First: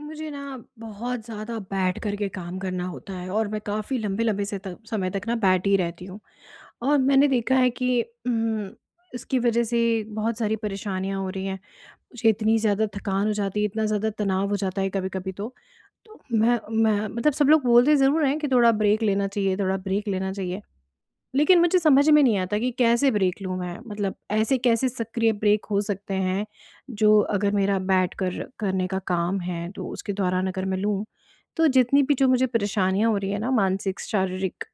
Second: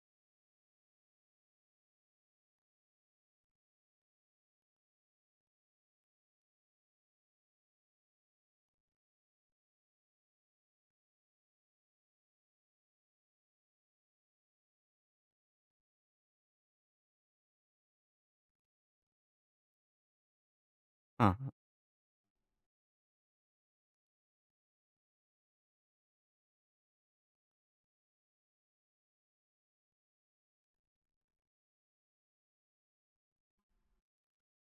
मुझे ना बहुत ज़्यादा बैठ कर के काम करना होता है और मैं काफ़ी लंबे लंबे से तक समय तक ना बैठ ही रहती हूँ। और मैंने देखा है कि इसकी वजह से बहुत सारी परेशानियाँ हो रही हैं। मुझे इतनी ज़्यादा थकान हो जाती है, इतना ज़्यादा तनाव हो जाता है कभी-कभी तो। तो मैं मतलब सब लोग बोलते ज़रूर हैं कि थोड़ा ब्रेक लेना चाहिए, थोड़ा ब्रेक लेना चाहिए। हाँ, हाँ। लेकिन मुझे समझ में नहीं आता कि कैसे ब्रेक लूँ मैं? मतलब ऐसे कैसे सक्रिय ब्रेक हो सकते हैं, जो अगर मेरा बैठकर करने का काम है, तो उसके दौरान अगर मैं लूँ, तो जितनी भी जो मुझे परेशानियाँ हो रही हैं ना मानसिक, शारीरिक,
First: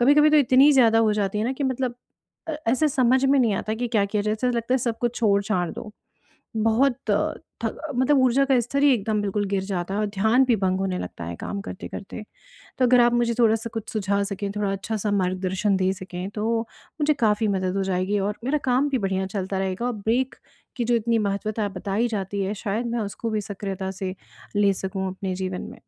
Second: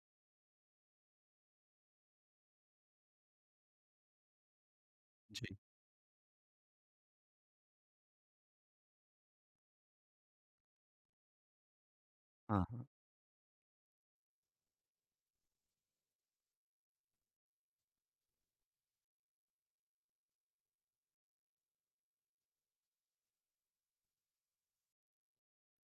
कभी-कभी तो इतनी ज़्यादा हो जाती है ना कि मतलब ऐसे समझ में नहीं आता कि क्या किया जाए? ऐसा लगता है सब कुछ जी, छोड़-छाड़ दो। बहुत अ, थक मतलब ऊर्जा का स्तर ही एकदम बिल्कुल गिर जाता है और ध्यान भी भंग होने लगता है काम करते-करते। हाँ, तो हाँ। अगर आप मुझे थोड़ा-सा कुछ सुझा सकें, थोड़ा अच्छा-सा मार्गदर्शन दे सकें, तो मुझे काफ़ी मदद हो जाएगी और मेरा काम भी बढ़िया चलता रहेगा और ब्रेक की जो इतनी महत्वता बताई जाती है, शायद मैं उसको भी सक्रियता से ले सकूँ अपने जीवन में।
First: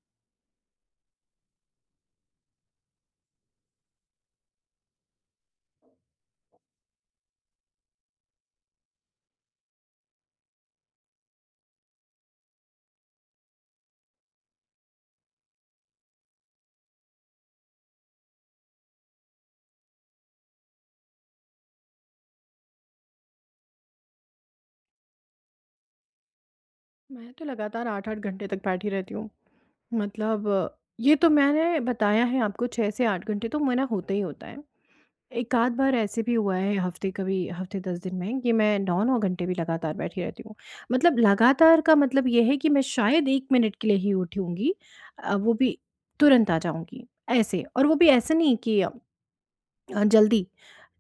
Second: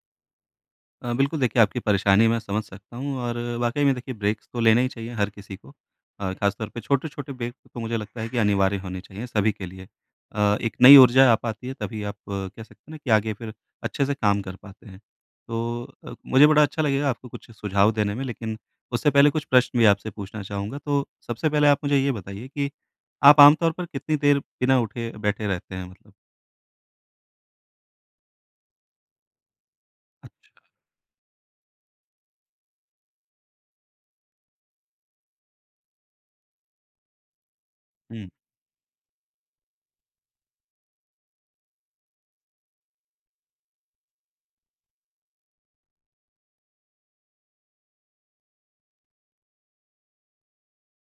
बिल्कुल देखिए आपकी परेशानी मैं समझ सकता हूँ और वाक़ई में देखिए ब्रेक्स तो लेने ही चाहिए हर किसी को। ख़ासतौर पे छोटे-छोटे ब्रेक तो मुझे लगता है कि अनिवार्य होने चाहिए सभी के लिए। एक नई ऊर्जा आ पाती है तभी आप कह सकते हैं ना कि आगे फिर अच्छे से काम कर पाते हैं। तो मुझे बड़ा अच्छा लगेगा आपको कुछ सुझाव देने में, लेकिन उससे पहले कुछ प्रश्न भी आपसे पूछना चाहूँगा। तो सबसे पहले आप मुझे ये बताइए कि आप आम तौर पर कितनी देर बिना उठे बैठे रहते हैं मतलब? मैं तो लगातार 8-8 घंटे तक बैठी रहती हूँ। मतलब अच्छा। ये तो मैंने बताया है आपको 6 से 8 घंटे तो मेरा होता ही होता है। एक आध बार ऐसे भी हुआ है हफ्ते कभी हफ्ते 10 दिन हुँ। में कि मैं 9-9 घंटे भी लगातार बैठी रहती हूँ। मतलब लगातार का मतलब ये है कि मैं शायद 1 मिनट के लिए ही उठी होंगी, वो भी तुरंत आ जाऊँगी, ऐसे। और वो भी ऐसे नहीं कि जल्दी।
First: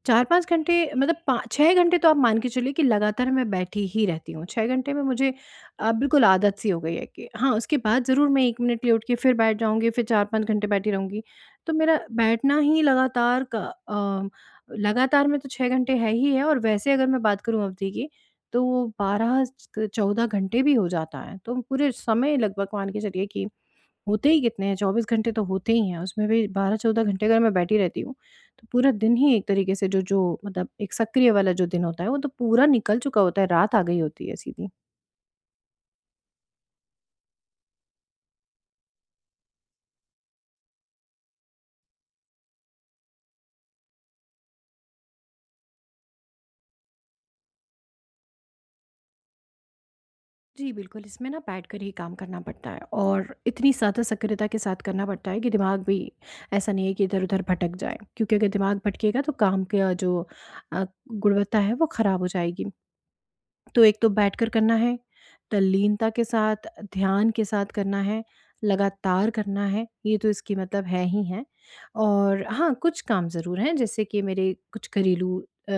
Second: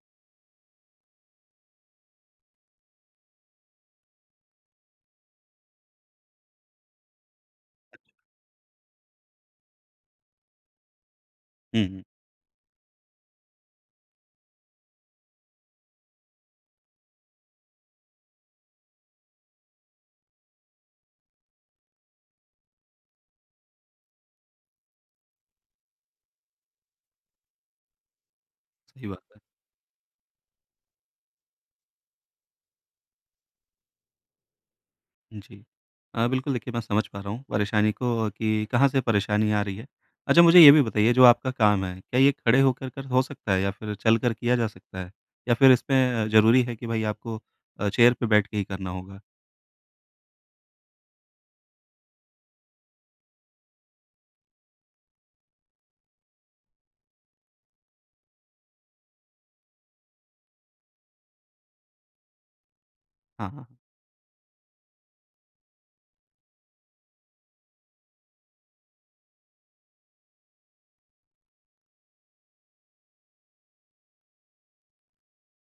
4-5 घंटे मतलब पा 6 घंटे तो आप मान के चलिए कि लगातार मैं बैठी ही रहती हूँ। 6 घंटे में मुझे बिल्कुल आदत सी हो गई है कि हाँ, उसके बाद ज़रूर मैं 1 मिनट लिए उठ के फिर बैठ जाऊँगी, फिर 4-5 घंटे बैठी रहूँगी। तो हुँ, मेरा हुँ। बैठना ही लगातार में तो 6 घंटे है ही है, और वैसे अगर मैं बात करूँ अवधि की, तो वो 12 स 14 घंटे भी हो जाता है। तो पूरे समय लगभग मान के चलिए कि होते ही कितने हैं, 24 घंटे तो होते ही हैं, उसमें भी 12-14 घंटे अगर मैं बैठी रहती हूँ, तो पूरा सही दिन बात ही है। एक तरीके से जो जो मतलब एक सक्रिय वाला जो दिन होता है, वो तो पूरा निकल चुका होता है, रात आ गई होती है सीधी। जी। बिल्कुल देखिए मैं समझ पा रहा हूँ परेशानी को कि कहाँ से परेशानी आ रही है। अच्छा, मुझे ये भी बताइए जो आपका काम है, क्या ये खड़े होकर कर हो सकता है या फिर चलकर किया जा सकता है? या फिर इसमें ज़रूरी है कि भाई आपको चेयर पे बैठ के ही करना होगा? जी, बिल्कुल, इसमें ना बैठकर ही काम करना पड़ता है और इतनी ज़्यादा सक्रियता के साथ करना पड़ता है कि दिमाग भी ऐसा नहीं है कि इधर-उधर भटक जाए, क्योंकि अगर दिमाग भटकेगा तो काम का जो अ, गुणवत्ता है वो ख़राब हो जाएगी। हाँ, हाँ। तो एक तो बैठकर करना है, तल्लीनता के साथ, ध्यान के साथ करना है, लगातार करना है, ये तो इसकी मतलब है ही है। और हाँ, कुछ काम ज़रूर हैं जैसे कि मेरे कुछ घरेलू अ,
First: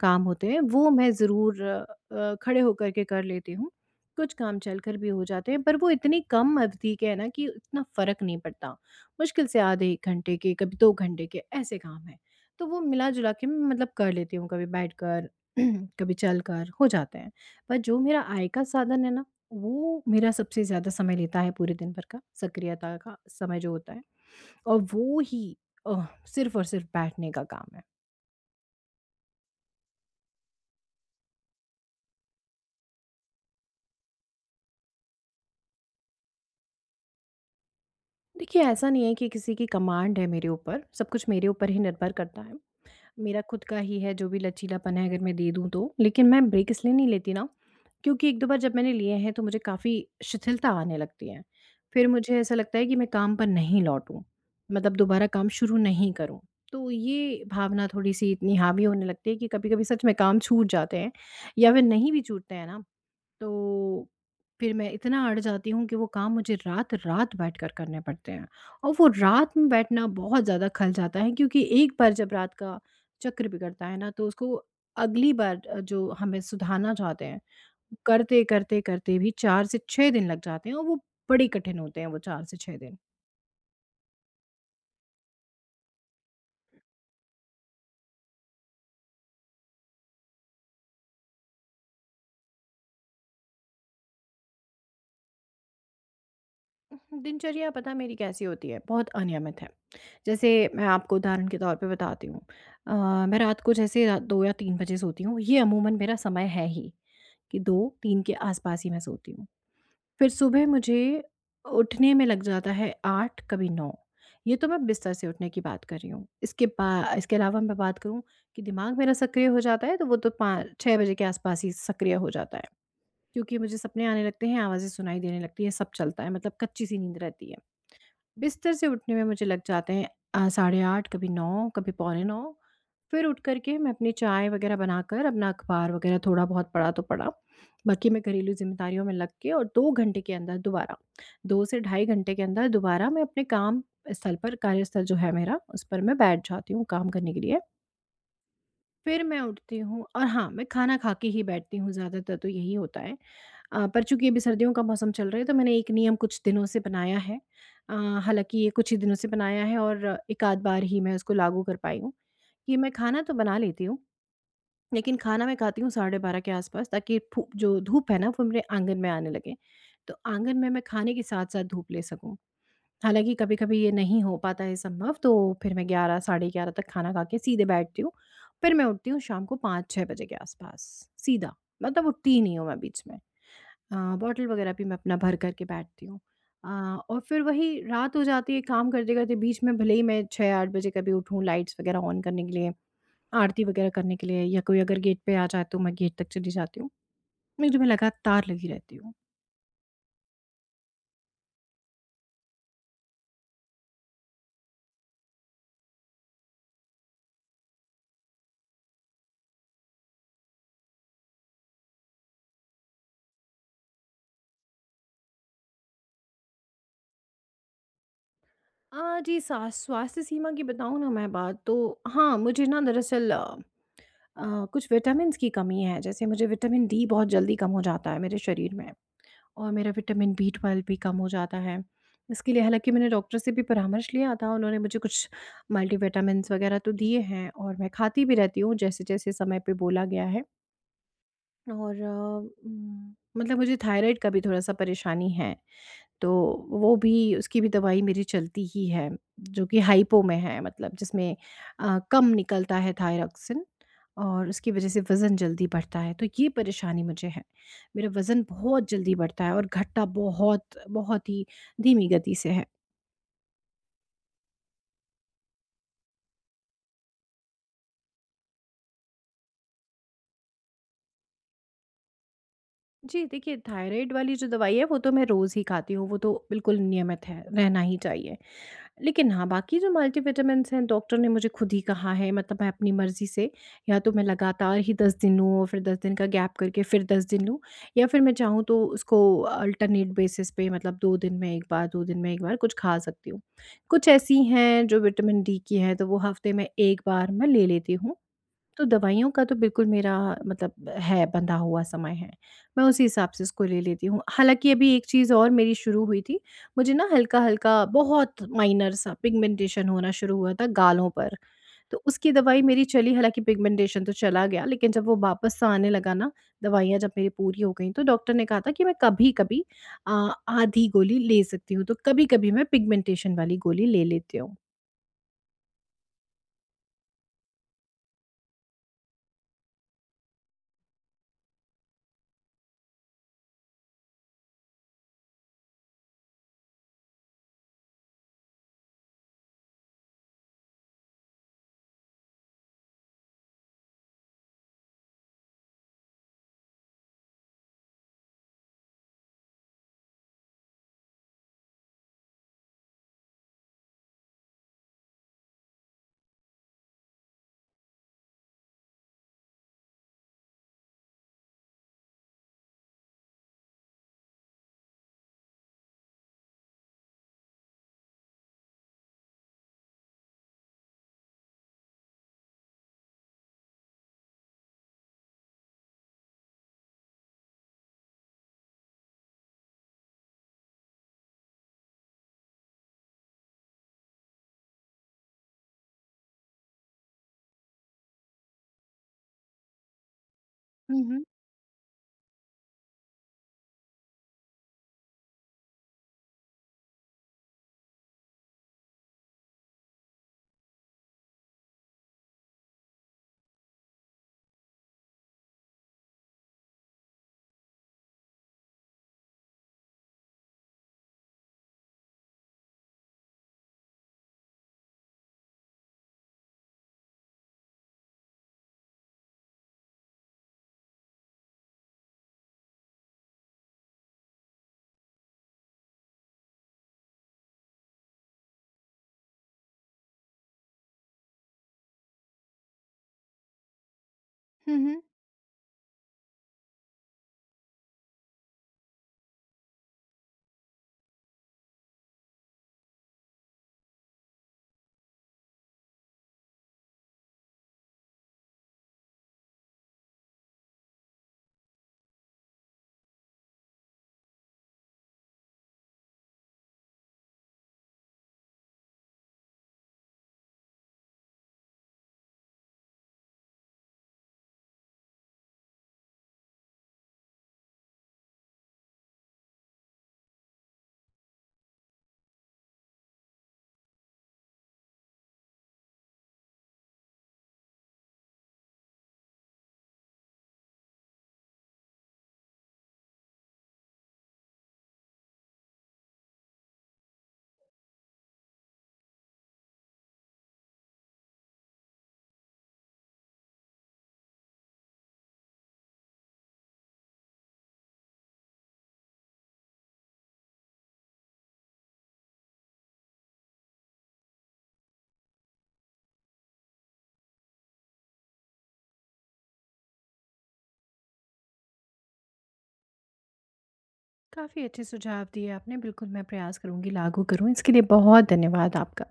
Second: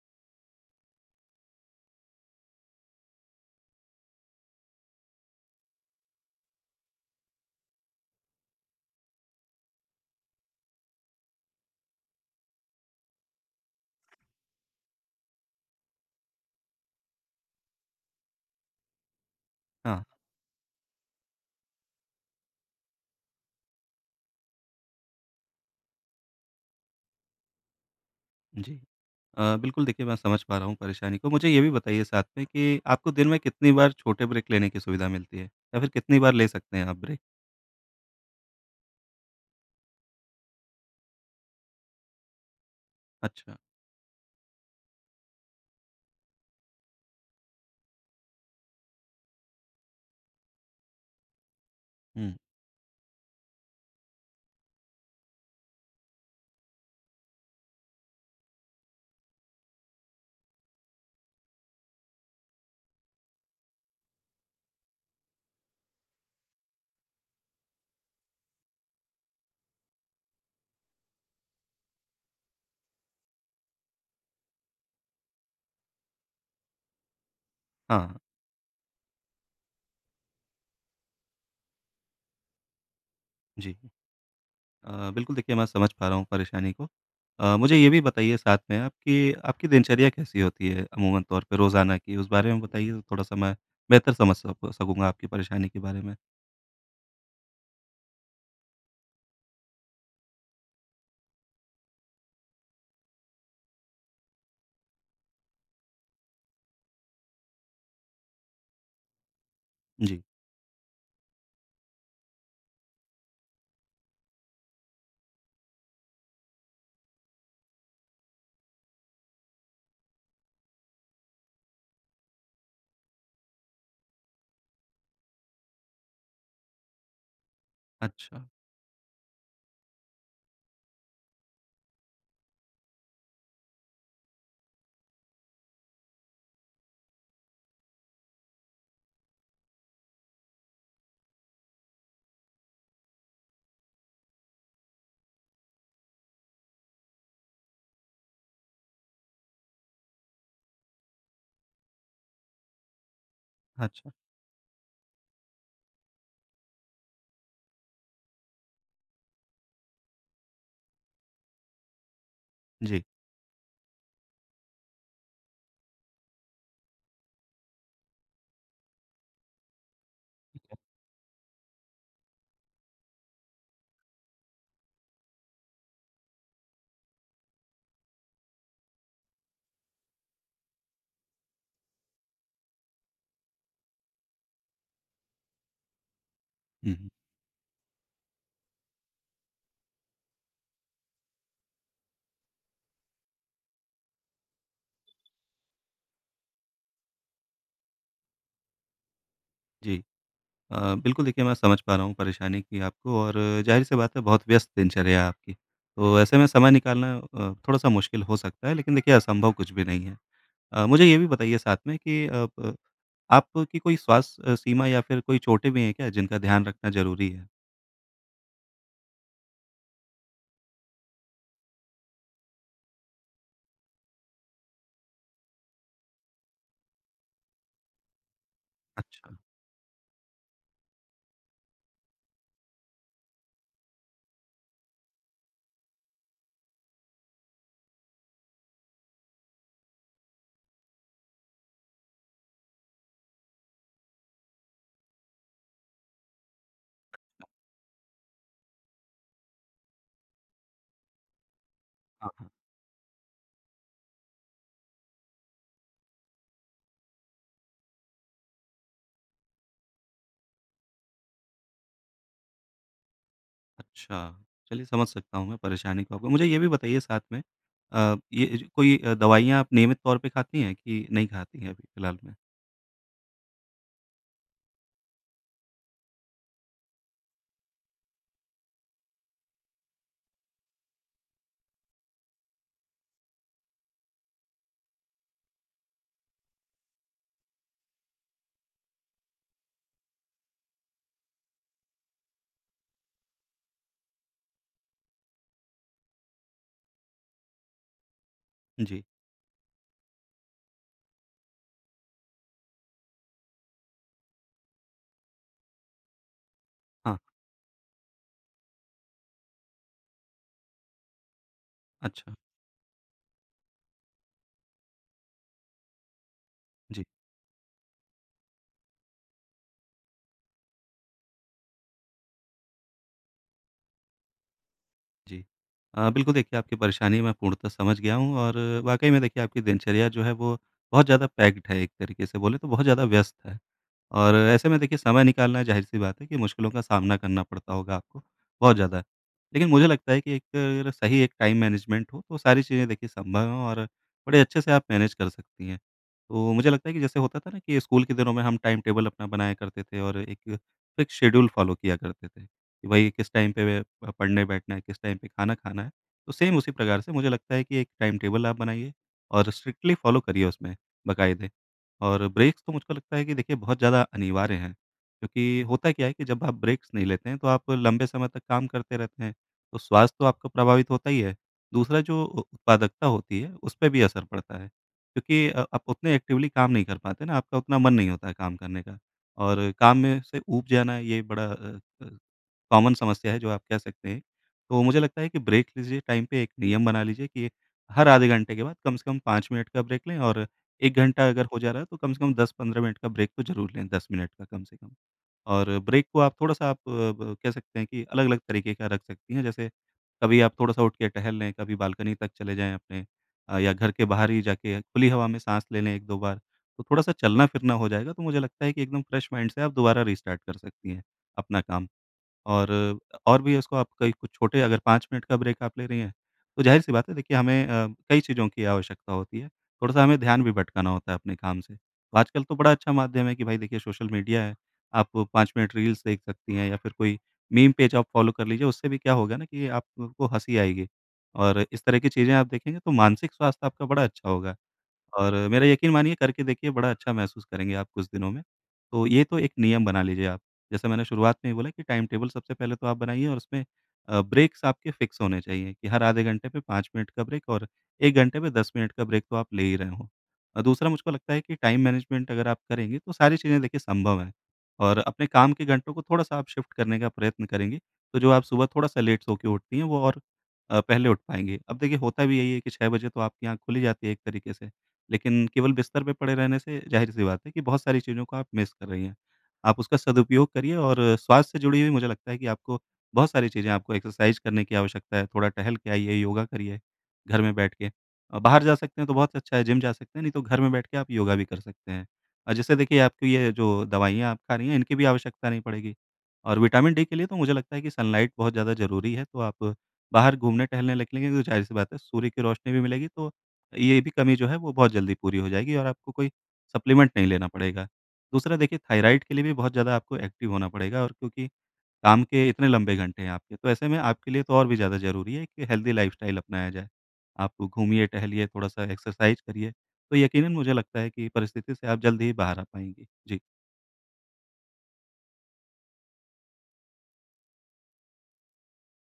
काम होते हैं वो मैं ज़रूर खड़े होकर के कर लेती हूँ। कुछ काम चलकर भी हो जाते हैं पर वो इतनी कम अवधि के हैं ना कि इतना फ़र्क नहीं पड़ता। मुश्किल से आधे 1 घंटे के, कभी 2 घंटे के ऐसे काम हैं। तो वो मिला-जुला के मैं मतलब कर लेती हूँ, कभी बैठकर कभी चलकर हो जाते हैं। पर जो मेरा आय का साधन है ना, हाँ, वो हाँ, मेरा सबसे ज़्यादा समय लेता है पूरे दिन भर का, सक्रियता का समय जो होता है, और वो ही अह, सिर्फ़ और सिर्फ़ बैठने का काम है। जी। बिल्कुल देखिए मैं समझ पा रहा हूँ परेशानी को। मुझे ये भी बताइए साथ में कि आपको दिन में कितनी बार छोटे ब्रेक लेने की सुविधा मिलती है? या फिर कितनी बार ले सकते हैं आप ब्रेक? देखिए, ऐसा नहीं है कि किसी की कमांड है मेरे ऊपर, सब कुछ मेरे ऊपर ही निर्भर करता है। मेरा अच्छा। खुद का ही है जो भी लचीलापन है अगर मैं दे दूँ तो, लेकिन मैं ब्रेक इसलिए नहीं लेती ना क्योंकि एक दो बार जब मैंने लिए हैं तो मुझे काफ़ी शिथिलता आने लगती है। फिर हुँ। मुझे ऐसा लगता है कि मैं काम पर नहीं लौटूँ, मतलब दोबारा काम शुरू नहीं करूँ। तो ये भावना थोड़ी-सी इतनी हावी होने लगती है कि कभी-कभी सच में काम छूट जाते हैं या फिर नहीं भी छूटते हैं ना, तो फिर मैं इतना अड़ जाती हूँ कि वो काम मुझे रात-रात बैठकर करने पड़ते हैं। और वो रात में बैठना बहुत ज़्यादा खल जाता है क्योंकि एक बार जब रात का चक्र बिगड़ता है ना, तो उसको अगली बार जो हमें सुधारना चाहते हैं हाँ, करते, करते, करते भी 4 से 6 दिन लग जाते हैं और वो बड़े कठिन होते हैं वो 4 से 6 दिन। जी। बिल्कुल देखिए मैं समझ पा रहा हूँ परेशानी को। मुझे ये भी बताइए साथ में आप कि आपकी दिनचर्या कैसी होती है अमूमन तौर पे रोज़ाना की? उस बारे में बताइए तो थोड़ा-सा मैं बेहतर समझ सकूँ सकूँगा आपकी परेशानी के बारे में। दिनचर्या पता है मेरी कैसी होती है, बहुत अनियमित है। जैसे मैं आपको उदाहरण के तौर पे बताती हूँ, अ, मैं रात को जैसे रा 2 या 3 बजे सोती हूँ, ये अमूमन मेरा समय है ही कि 2-3 के आस-पास ही मैं सोती हूँ। जी। फिर सुबह मुझे उठने में लग जाता है 8 कभी 9। ये तो मैं बिस्तर से उठने की बात कर रही हूँ। इसके अलावा मैं बात करूँ कि दिमाग मेरा सक्रिय हो जाता है तो वो तो पाँ 6 बजे के आसपास ही सक्रिय हो जाता है। क्योंकि मुझे सपने आने लगते हैं, आवाज़ें सुनाई देने लगती हैं, सब चलता है मतलब कच्ची-सी नींद रहती है। अच्छा, बिस्तर से उठने में मुझे लग जाते हैं साढ़े 8 कभी 9 कभी पौने 9। फिर उठ कर के मैं अपनी चाय वगैरह बनाकर अपना अखबार वगैरह थोड़ा बहुत पढ़ा तो पढ़ा, बाकी मैं घरेलू जिम्मेदारियों में लग के और 2 घंटे के अंदर दोबारा दो से ढाई घंटे के अंदर दोबारा मैं अपने काम स्थल पर कार्यस्थल जो है मेरा उस पर मैं बैठ जाती हूँ काम करने के लिए। फिर मैं उठती हूँ और हाँ, मैं खाना खा के ही बैठती हूँ, ज़्यादातर तो यही होता है। पर अच्छा। चूँकि अभी सर्दियों का मौसम चल रहा है तो मैंने एक नियम कुछ दिनों से बनाया है। अ, हालाँकि ये कुछ ही दिनों से बनाया है और एक आध बार ही मैं उसको लागू कर पाई हूँ, कि मैं जी। खाना तो बना लेती हूँ, लेकिन खाना मैं खाती हूँ 12:30 के आस-पास ताकि फू जो धूप है ना वो मेरे आँगन में आने लगे। तो आँगन में मैं खाने के साथ-साथ धूप ले सकूँ। हालाँकि कभी-कभी ये नहीं हो पाता है संभव, तो फिर मैं 11 साढ़े 11 तक खाना खा के सीधे बैठती हूँ। फिर मैं उठती हूँ शाम को 5-6 बजे के आस-पास, सीधा। मतलब उठती ही नहीं हूँ मैं बीच में। बॉटल वग़ैरह भी मैं अपना भर कर के बैठती हूँ। अ, हुँ, हुँ। और फिर वही रात हो जाती है काम करते-करते, बीच में भले ही मैं 6-8 बजे कभी उठूँ लाइट्स वग़ैरह ऑन करने के लिए, आरती वग़ैरह करने के लिए, या कोई अगर गेट पे आ जाए तो मैं गेट तक चली जाती हूँ। नहीं तो मैं लगातार लगी रहती हूँ। जी। बिल्कुल देखिए मैं समझ पा रहा हूँ परेशानी की आपको, और ज़ाहिर-सी बात है बहुत व्यस्त दिनचर्या है आपकी। तो ऐसे में समय निकालना थोड़ा-सा मुश्किल हो सकता है, लेकिन देखिए असंभव कुछ भी नहीं है। मुझे ये भी बताइए साथ में कि अ, ब आपकी कोई स्वास्थ्य सीमा या फिर कोई चोटें भी हैं क्या जिनका ध्यान रखना ज़रूरी है? जी, सा स्वास्थ्य सीमा की बताऊँ ना मैं बात तो, हाँ, मुझे ना दरअसल कुछ विटामिन्स की कमी है, जैसे मुझे विटामिन डी बहुत जल्दी कम हो जाता है मेरे शरीर में। अच्छा, और मेरा विटामिन बी ट्वेल्व भी कम हो जाता है। इसके लिए हालांकि मैंने डॉक्टर से भी परामर्श लिया था, उन्होंने मुझे कुछ मल्टीविटामिन्स वगैरह तो दिए हैं और मैं खाती भी रहती हूँ जैसे जैसे समय पे बोला गया है। और मतलब मुझे थायराइड का भी थोड़ा सा परेशानी है, तो वो भी उसकी भी दवाई मेरी चलती ही है, जो कि हाइपो में है मतलब जिसमें कम हाँ, हाँ। निकलता है थायरॉक्सिन। और उसकी वज़ह से वज़न जल्दी बढ़ता है, तो ये परेशानी मुझे है। मेरा वज़न बहुत जल्दी बढ़ता है और घटता बहुत, बहुत ही धीमी गति से है। अच्छा, चलिए समझ सकता हूँ मैं परेशानी को आपको। मुझे ये भी बताइए साथ में ये ज कोई दवाइयाँ आप नियमित तौर पे खाती हैं कि नहीं खाती हैं अभी फ़िलहाल में? जी, देखिए थायराइड वाली जो दवाई है वो तो मैं रोज़ ही खाती हूँ, वो तो बिल्कुल नियमित है, रहना ही चाहिए। लेकिन हाँ, बाकी जो मल्टीविटामिन्स हैं, डॉक्टर ने मुझे खुद ही कहा है मतलब मैं अपनी मर्ज़ी से या तो मैं लगातार ही 10 दिन लूँ और फिर 10 दिन का गैप करके फिर 10 दिन लूँ, या फिर मैं चाहूँ तो उसको अल्टरनेट बेसिस पे मतलब 2 दिन में 1 बार, 2 दिन में 1 बार कुछ खा सकती हूँ। कुछ ऐसी हैं जो विटामिन डी की हैं, तो वो हफ़्ते में 1 बार मैं ले लेती हूँ। तो जी, दवाइयों का तो बिल्कुल मेरा मतलब है बंधा हुआ समय है। मैं उसी हिसाब से उसको ले लेती हूँ। हालाँकि अभी एक चीज़ और मेरी शुरू हुई थी। मुझे ना हाँ, हल्का-हल्का बहुत माइनर सा पिगमेंटेशन होना शुरू हुआ था गालों पर। तो उसकी अच्छा। दवाई मेरी चली, हालाँकि पिगमेंटेशन तो चला गया लेकिन जब वो वापस से आने लगा ना, दवाइयाँ जी। जब मेरी पूरी हो गई तो डॉक्टर ने कहा था कि मैं कभी-कभी अ, आधी गोली ले सकती हूँ। तो कभी-कभी मैं पिगमेंटेशन वाली गोली ले लेती हूँ। जी। बिल्कुल देखिए आपकी परेशानी मैं पूर्णतः समझ गया हूँ और वाक़ई में देखिए आपकी दिनचर्या जो है वो बहुत ज़्यादा पैक्ड है, एक तरीके से बोले तो बहुत ज़्यादा व्यस्त है। और ऐसे में देखिए समय निकालना ज़ाहिर-सी बात है कि मुश्किलों का सामना करना पड़ता होगा आपको बहुत ज़्यादा। लेकिन मुझे लगता है कि एक अगर सही एक टाइम मैनेजमेंट हो तो सारी चीज़ें देखिए संभव हैं और बड़े अच्छे से आप मैनेज कर सकती हैं। तो मुझे लगता है कि जैसे होता था ना कि स्कूल के दिनों में हम टाइम टेबल अपना बनाया करते थे और एक फ़िक्स शेड्यूल फ़ॉलो किया करते थे। कि भाई किस टाइम पे वे पढ़ने बैठना है, किस टाइम पे खाना खाना है। तो सेम उसी प्रकार से मुझे लगता है कि एक टाइम टेबल आप बनाइए और स्ट्रिक्टली फ़ॉलो करिए उसमें बाकायदे। और ब्रेक्स तो मुझको लगता है कि देखिए बहुत ज़्यादा अनिवार्य हैं, क्योंकि होता क्या है कि जब आप ब्रेक्स नहीं लेते हैं तो आप लंबे समय तक काम करते रहते हैं, तो स्वास्थ्य तो आपका प्रभावित होता ही है। दूसरा जो उ उत्पादकता होती है, उसपे भी असर पड़ता है, क्योंकि आप उतने एक्टिवली काम नहीं कर पाते ना, आपका उतना मन नहीं होता है काम करने का। और काम में से ऊब जाना ये बड़ा अ, कॉमन समस्या है जो आप कह सकते हैं। तो मुझे लगता है कि ब्रेक लीजिए टाइम पे, एक नियम बना लीजिए कि हर आधे घंटे के बाद कम से कम 5 मिनट का ब्रेक लें, और 1 हुँ, हुँ। घंटा अगर हो जा रहा है तो कम से कम 10-15 मिनट का ब्रेक तो ज़रूर लें, 10 मिनट का कम से कम। और ब्रेक को आप थोड़ा-सा आप अ, ब कह सकते हैं कि अलग-अलग तरीके का रख सकती हैं। जैसे कभी आप थोड़ा-सा उठ के टहल लें, कभी बालकनी तक चले जाएँ अपने, या घर के बाहर ही जाके खुली हवा में साँस ले लें 1-2 बार। तो थोड़ा-सा चलना-फिरना हो जाएगा तो मुझे लगता है कि एकदम फ्रेश माइंड से आप दोबारा रीस्टार्ट कर सकती हैं अपना काम। और और भी उसको आप कई कुछ छोटे, अगर 5 मिनट का ब्रेक आप ले रही हैं, तो ज़ाहिर-सी बात है देखिए हमें कई चीज़ों की आवश्यकता होती है, थोड़ा-सा हमें ध्यान भी भटकाना होता है अपने काम से। तो आजकल तो बड़ा अच्छा माध्यम है कि भाई देखिए सोशल मीडिया है, आप 5 मिनट रील्स देख सकती हैं या फिर कोई मीम पेज आप फॉलो कर लीजिए, उससे भी क्या होगा ना कि आपको हँसी आएगी और इस तरह की चीज़ें आप देखेंगे तो मानसिक स्वास्थ्य आपका बड़ा अच्छा होगा। हुँ, हुँ। और मेरा यकीन मानिए, करके देखिए, बड़ा अच्छा महसूस करेंगे आप कुछ दिनों में। तो ये तो एक नियम बना लीजिए आप। जैसे मैंने शुरुआत में ही बोला कि टाइम टेबल सबसे पहले तो आप बनाइए और उसमें ब्रेक्स आपके फिक्स होने चाहिए कि हर आधे घंटे पे 5 मिनट का ब्रेक और 1 घंटे पे 10 मिनट का ब्रेक तो आप ले ही रहे हो। दूसरा मुझको लगता है कि टाइम मैनेजमेंट अगर आप करेंगे तो सारी चीज़ें देखिए संभव हैं, और अपने काम के घंटों को थोड़ा-सा आप शिफ्ट करने का प्रयत्न करेंगे, तो जो आप सुबह थोड़ा-सा लेट सो के उठती हैं वो, और पहले उठ पाएँगे। अब देखिए होता भी यही है कि 6 बजे तो आपकी आँख खुली जाती है एक तरीके से। लेकिन केवल बिस्तर पे पड़े रहने से ज़ाहिर-सी बात है कि बहुत सारी चीज़ों को आप मिस कर रही हैं। आप उसका सदुपयोग करिए, और स्वास्थ्य से जुड़ी हुई मुझे लगता है कि आपको बहुत सारी चीज़ें, आपको एक्सरसाइज़ करने की आवश्यकता है, थोड़ा टहल के आइए, योगा करिए घर में बैठ के। बाहर जा सकते हैं तो बहुत अच्छा है, जिम जा सकते हैं, नहीं तो घर में बैठ के आप योगा भी कर सकते हैं। जैसे देखिए आपको ये जो दवाइयाँ आप खा रही हैं, इनकी भी आवश्यकता नहीं पड़ेगी। और विटामिन डी के लिए तो मुझे लगता है कि सनलाइट बहुत ज़्यादा ज़रूरी है, तो आप बाहर घूमने-टहलने निकलेंगे तो ज़ाहिर-सी बात है सूर्य की रोशनी भी मिलेगी, तो ये भी कमी जो है वो बहुत जल्दी पूरी हो जाएगी और आपको कोई सप्लीमेंट नहीं लेना पड़ेगा। दूसरा देखिए थायराइड के लिए भी बहुत ज़्यादा आपको एक्टिव होना पड़ेगा, और क्योंकि काम के इतने लंबे घंटे हैं आपके, तो ऐसे में आपके लिए तो और भी ज़्यादा ज़रूरी है कि हेल्दी लाइफ़स्टाइल अपनाया जाए। आप घूमिए, टहलिए, थोड़ा-सा एक्सरसाइज करिए, तो यकीनन मुझे लगता है कि परिस्थिति से आप जल्द ही बाहर आ पाएँगे। जी, काफ़ी अच्छे सुझाव दिए आपने। बिल्कुल मैं प्रयास करूँगी लागू करूँ। इसके लिए बहुत धन्यवाद आपका।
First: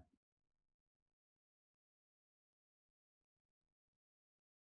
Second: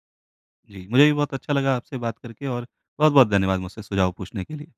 जी, मुझे भी बहुत अच्छा लगा आपसे बात करके और बहुत-बहुत धन्यवाद मुझसे सुझाव पूछने के लिए।